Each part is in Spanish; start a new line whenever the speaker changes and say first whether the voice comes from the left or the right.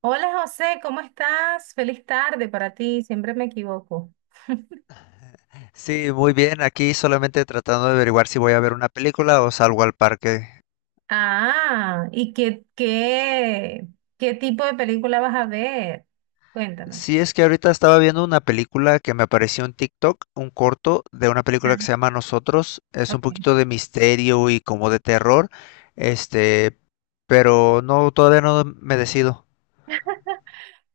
right: Hola José, ¿cómo estás? Feliz tarde para ti, siempre me equivoco.
left: Sí, muy bien. Aquí solamente tratando de averiguar si voy a ver una película o salgo al parque.
right: Ah, ¿y qué tipo de película vas a ver? Cuéntame.
left: Sí, es que ahorita estaba viendo una película que me apareció en TikTok, un corto de una película que
right: Ah,
left: se llama Nosotros. Es un
right: ok.
left: poquito de misterio y como de terror. Este, pero no, todavía no me decido.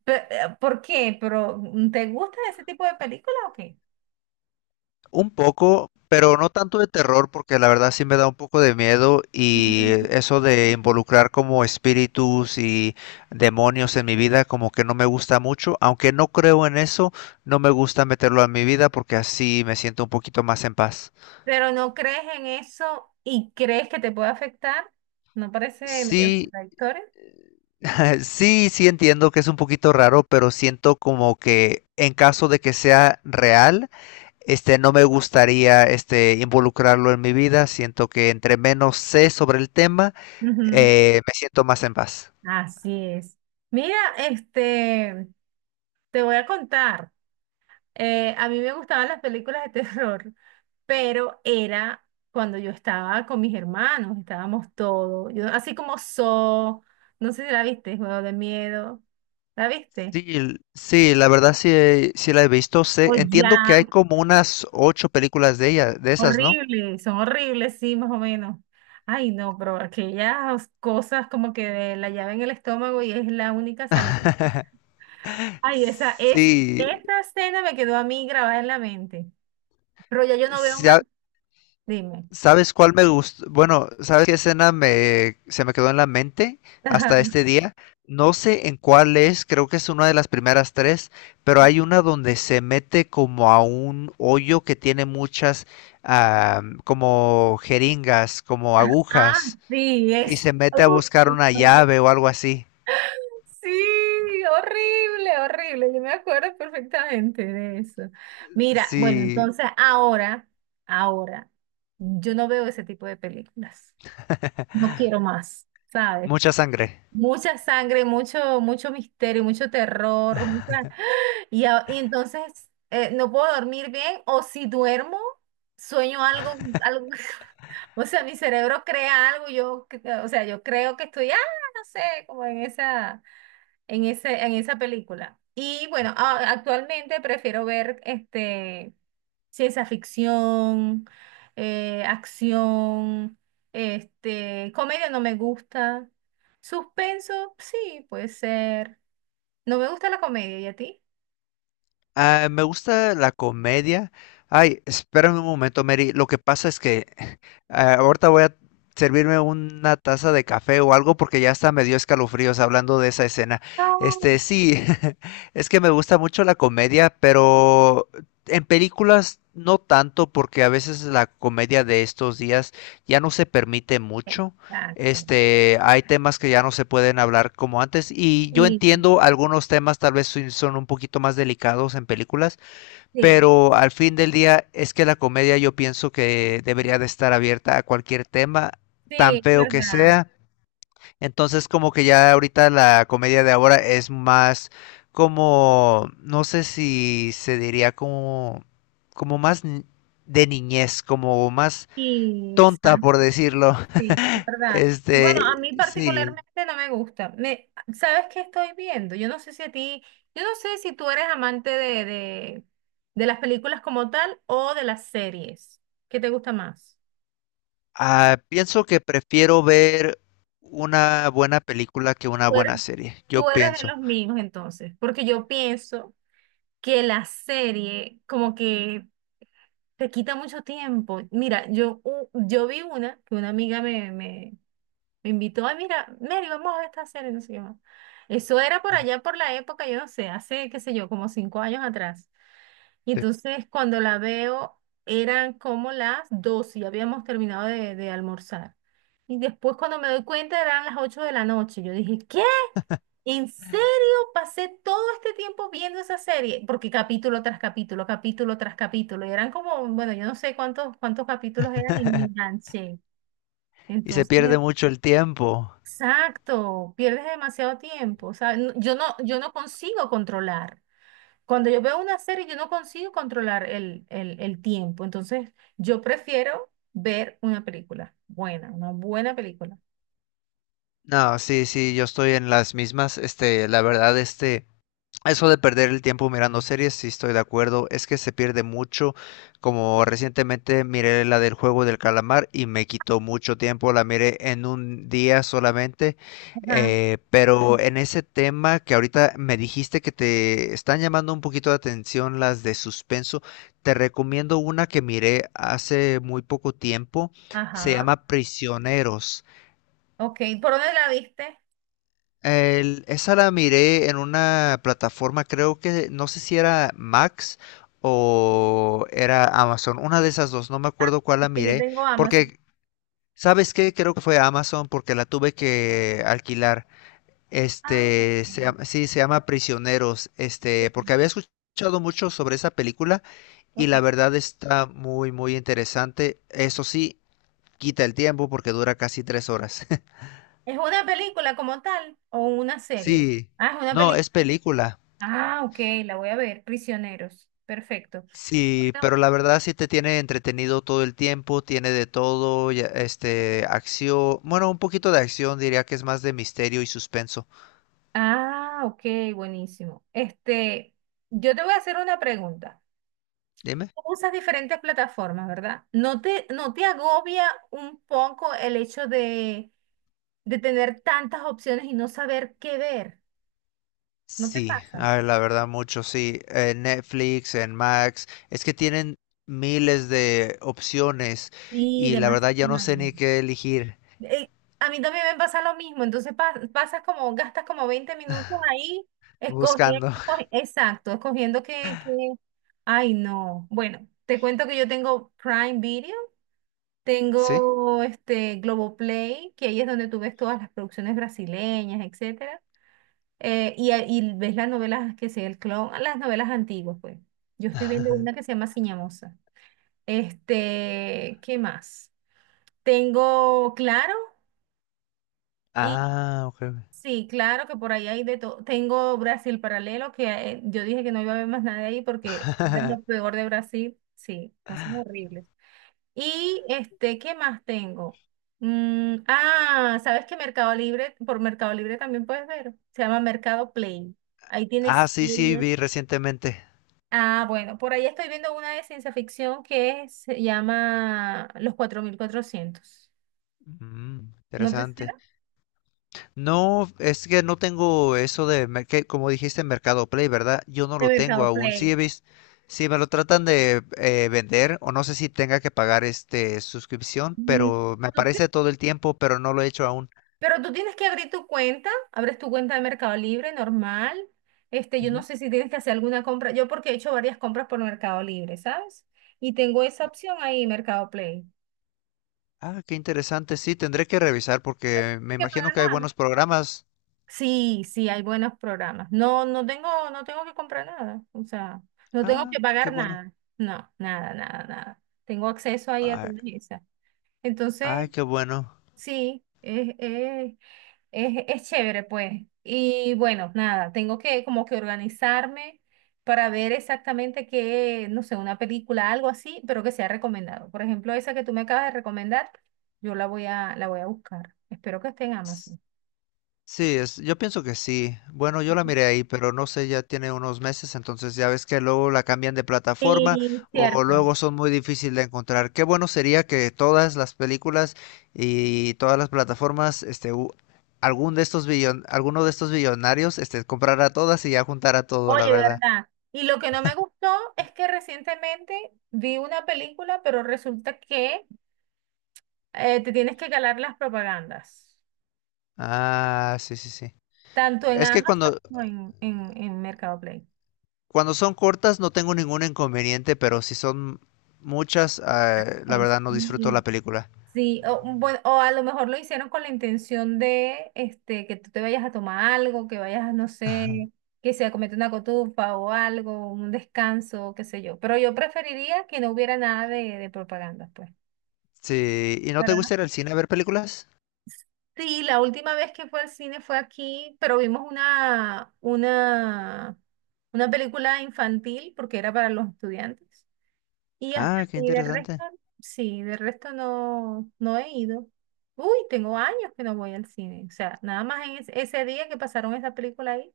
right: ¿Por qué? ¿Pero te gusta ese tipo de película o qué?
left: Un poco, pero no tanto de terror, porque la verdad sí me da un poco de miedo y
right: Ujú.
left: eso de involucrar como espíritus y demonios en mi vida como que no me gusta mucho, aunque no creo en eso, no me gusta meterlo en mi vida porque así me siento un poquito más en paz.
right: Pero no crees en eso y crees que te puede afectar, ¿no parece medio
left: Sí,
right: contradictorio?
left: sí, sí entiendo que es un poquito raro, pero siento como que en caso de que sea real, no me gustaría involucrarlo en mi vida. Siento que entre menos sé sobre el tema,
right: Ujú.
left: me siento más en paz.
right: Así es. Mira, te voy a contar. A mí me gustaban las películas de terror, pero era cuando yo estaba con mis hermanos, estábamos todos, yo, así como no sé si la viste, Juego de Miedo, ¿la viste?
left: Sí, sí, la verdad sí, sí la he visto.
right: O
left: Sé, entiendo que
right: ya,
left: hay como unas ocho películas de ella, de esas, ¿no?
right: horrible, son horribles, sí, más o menos. Ay, no, pero aquellas cosas como que de la llave en el estómago y es la única salida. Ay, esa es,
left: Sí,
right: esa escena me quedó a mí grabada en la mente, pero ya yo no veo
left: sí,
right: más, dime.
left: ¿sabes cuál me gustó? Bueno, ¿sabes qué escena me, se me quedó en la mente hasta este día? No sé en cuál es, creo que es una de las primeras tres, pero hay una donde se mete como a un hoyo que tiene muchas, ah, como jeringas, como
right: Ah,
left: agujas,
right: sí,
left: y
right: es.
left: se mete a buscar una
right: Uh,
left: llave o algo así.
right: Sí, horrible, horrible. Yo me acuerdo perfectamente de eso. Mira, bueno,
left: Sí,
right: entonces ahora, ahora, yo no veo ese tipo de películas. No quiero más, ¿sabes?
left: mucha sangre.
right: Mucha sangre, mucho, mucho misterio, mucho terror, mucha. Y entonces no puedo dormir bien o si duermo, sueño algo, algo, o sea, mi cerebro crea algo, yo, o sea, yo creo que estoy, no sé, como en en esa película. Y bueno, actualmente prefiero ver ciencia ficción, acción, comedia no me gusta, suspenso, sí, puede ser. No me gusta la comedia, ¿y a ti?
left: Ah, me gusta la comedia. Ay, espérame un momento, Mary. Lo que pasa es que, ah, ahorita voy a servirme una taza de café o algo porque ya hasta me dio escalofríos hablando de esa escena. Sí, es que me gusta mucho la comedia, pero en películas no tanto porque a veces la comedia de estos días ya no se permite mucho.
right: Exacto.
left: Hay temas que ya no se pueden hablar como antes, y yo
right: Y
left: entiendo algunos temas tal vez sí son un poquito más delicados en películas,
right: sí,
left: pero al fin del día es que la comedia yo pienso que debería de estar abierta a cualquier tema,
right: sí,
left: tan
right: es
left: feo que
right: verdad.
left: sea. Entonces como que ya ahorita la comedia de ahora es más como, no sé si se diría como, como más de niñez, como más
right: Y
left: tonta por
right: exacto,
left: decirlo.
right: sí, es verdad. Bueno, a mí
left: Sí.
right: particularmente no me gusta. ¿Sabes qué estoy viendo? Yo no sé si a ti, yo no sé si tú eres amante de las películas como tal o de las series. ¿Qué te gusta más?
left: Ah, pienso que prefiero ver una buena película que una
right: Tú
left: buena
right: eres,
left: serie. Yo
right: tú eres de
left: pienso.
right: los míos entonces, porque yo pienso que la serie como que te quita mucho tiempo. Mira, yo vi una que una amiga me invitó, ay, mira, Mary, vamos a ver esta serie, no sé qué más. Eso era por
left: Mm,
right: allá, por la época, yo no sé, hace, qué sé yo, como 5 años atrás. Y
left: sí.
right: entonces cuando la veo, eran como las 12 y habíamos terminado de almorzar. Y después cuando me doy cuenta, eran las 8 de la noche. Yo dije, ¿qué? ¿En serio? Pasé todo este tiempo viendo esa serie, porque capítulo tras capítulo, y eran como, bueno, yo no sé cuántos capítulos eran y me enganché.
left: Y se
right: Entonces,
left: pierde mucho el tiempo.
right: exacto, pierdes demasiado tiempo. O sea, yo no consigo controlar. Cuando yo veo una serie, yo no consigo controlar el tiempo. Entonces, yo prefiero ver una película buena, una buena película.
left: No, sí, sí, yo estoy en las mismas, la verdad, eso de perder el tiempo mirando series, sí estoy de acuerdo, es que se pierde mucho, como recientemente miré la del juego del calamar y me quitó mucho tiempo, la miré en un día solamente,
right: Ajá,
left: pero en ese tema que ahorita me dijiste que te están llamando un poquito de atención las de suspenso, te recomiendo una que miré hace muy poco tiempo, se
right: ajá.
left: llama Prisioneros.
right: Ok, ¿por dónde la viste?
left: Esa la miré en una plataforma, creo que no sé si era Max o era Amazon, una de esas dos, no me
right: Ah,
left: acuerdo cuál la
right: que yo
left: miré,
right: tengo Amazon.
left: porque, ¿sabes qué? Creo que fue Amazon porque la tuve que alquilar.
right: Ah, ok.
left: Sí, se llama Prisioneros,
right: Sí,
left: porque había escuchado mucho sobre esa película y la
right: ok.
left: verdad está muy, muy interesante. Eso sí, quita el tiempo porque dura casi 3 horas.
right: ¿Es una película como tal o una serie?
left: Sí,
right: Ah, es una
left: no,
right: película.
left: es película.
right: Ah, ok, la voy a ver. Prisioneros. Perfecto.
left: Sí,
right: Bueno,
left: pero la verdad sí te tiene entretenido todo el tiempo, tiene de todo, acción, bueno, un poquito de acción, diría que es más de misterio y suspenso.
right: ah, ok, buenísimo. Yo te voy a hacer una pregunta.
left: Dime.
right: Tú usas diferentes plataformas, ¿verdad? ¿No te agobia un poco el hecho de tener tantas opciones y no saber qué ver? ¿No te
left: Sí,
right: pasa?
left: a ver, la verdad mucho, sí. En Netflix, en Max, es que tienen miles de opciones
right: Sí,
left: y la verdad ya no sé
right: demasiado.
left: ni qué elegir
right: Eh, a mí también me pasa lo mismo, entonces pasas como, gastas como 20 minutos ahí escogiendo,
left: buscando.
right: exacto, escogiendo que, ay no. Bueno, te cuento que yo tengo Prime Video.
left: ¿Sí?
right: Tengo este Globoplay, que ahí es donde tú ves todas las producciones brasileñas, etcétera. Y ves las novelas que sea el clon, las novelas antiguas, pues. Yo estoy viendo una que se llama Ciñamosa. ¿Qué más? Tengo Claro y
left: Ah, ok.
right: sí, claro que por ahí hay de todo. Tengo Brasil Paralelo, que yo dije que no iba a haber más nada ahí porque era lo peor de Brasil. Sí, cosas horribles. Y ¿qué más tengo? ¿Sabes que Mercado Libre, por Mercado Libre también puedes ver? Se llama Mercado Play. Ahí
left: Ah,
right: tienes
left: sí, sí,
right: series.
left: vi recientemente.
right: Ah, bueno, por ahí estoy viendo una de ciencia ficción que se llama Los 4400.
left: Mm,
right: ¿No te
left: interesante.
right: suena?
left: No, es que no tengo eso de, que, como dijiste, Mercado Play, ¿verdad? Yo no
right: De
left: lo tengo
right: Mercado
left: aún. Sí,
right: Play.
left: sí me lo tratan de vender, o no sé si tenga que pagar este suscripción,
right: Mm,
left: pero me
right: ¿Tú tienes
left: aparece todo el tiempo, pero no lo he hecho aún.
right: Pero tú tienes que abrir tu cuenta, abres tu cuenta de Mercado Libre normal. Yo no
left: Ujú.
right: sé si tienes que hacer alguna compra. Yo porque he hecho varias compras por Mercado Libre, ¿sabes? Y tengo esa opción ahí, Mercado Play. No
left: Ah, qué interesante. Sí, tendré que revisar porque
right: hay
left: me
right: que
left: imagino
right: pagar
left: que hay
right: nada.
left: buenos programas.
right: Sí, sí, hay buenos programas. No, no tengo, que comprar nada. O sea, no tengo
left: Ah,
right: que
left: qué
right: pagar
left: bueno.
right: nada. No, nada, nada, nada. Tengo acceso ahí a
left: Ay,
right: todas esas.
left: ay,
right: Entonces,
left: qué bueno.
right: sí, es chévere, pues. Y bueno, nada, tengo que como que organizarme para ver exactamente qué, no sé, una película, algo así, pero que sea recomendado. Por ejemplo, esa que tú me acabas de recomendar, yo la voy a buscar. Espero que esté en Amazon.
left: Sí, es, yo pienso que sí. Bueno, yo la miré ahí, pero no sé, ya tiene unos meses, entonces ya ves que luego la cambian de plataforma
right: Sí,
left: o
right: cierto.
left: luego son muy difíciles de encontrar. Qué bueno sería que todas las películas y todas las plataformas, este, u- algún de estos billon, alguno de estos billonarios, comprara todas y ya juntara todo, la
right: Oye,
left: verdad.
right: ¿verdad? Y lo que no me gustó es que recientemente vi una película, pero resulta que te tienes que calar las propagandas,
left: Ah, sí, sí, sí.
right: tanto en
left: Es que
right: Amazon
left: cuando,
right: como en Mercado Play.
left: cuando son cortas no tengo ningún inconveniente, pero si son muchas, ah, la
right: Ay,
left: verdad no disfruto
right: sí.
left: la película.
right: Sí, o, bueno, o a lo mejor lo hicieron con la intención de que tú te vayas a tomar algo, que vayas, no sé, que se comete una cotufa o algo, un descanso, qué sé yo. Pero yo preferiría que no hubiera nada de propaganda, pues.
left: Sí, ¿y no te
right: ¿Verdad?
left: gusta ir al cine a ver películas?
right: Sí, la última vez que fue al cine fue aquí, pero vimos una película infantil porque era para los estudiantes. Y hasta
left: Ah, qué
right: y de
left: interesante.
right: resto, sí, de resto no he ido. Uy, tengo años que no voy al cine. O sea, nada más en ese día que pasaron esa película ahí,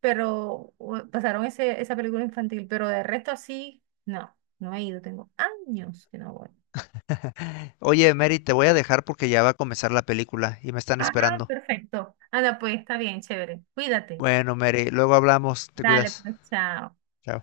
right: pero pasaron esa película infantil, pero de resto así, no he ido. Tengo años que no voy.
left: Oye, Mary, te voy a dejar porque ya va a comenzar la película y me están
right: Ah,
left: esperando.
right: perfecto. Anda, pues está bien, chévere. Cuídate.
left: Bueno, Mary, luego hablamos, te
right: Dale,
left: cuidas.
right: pues, chao.
left: Chao.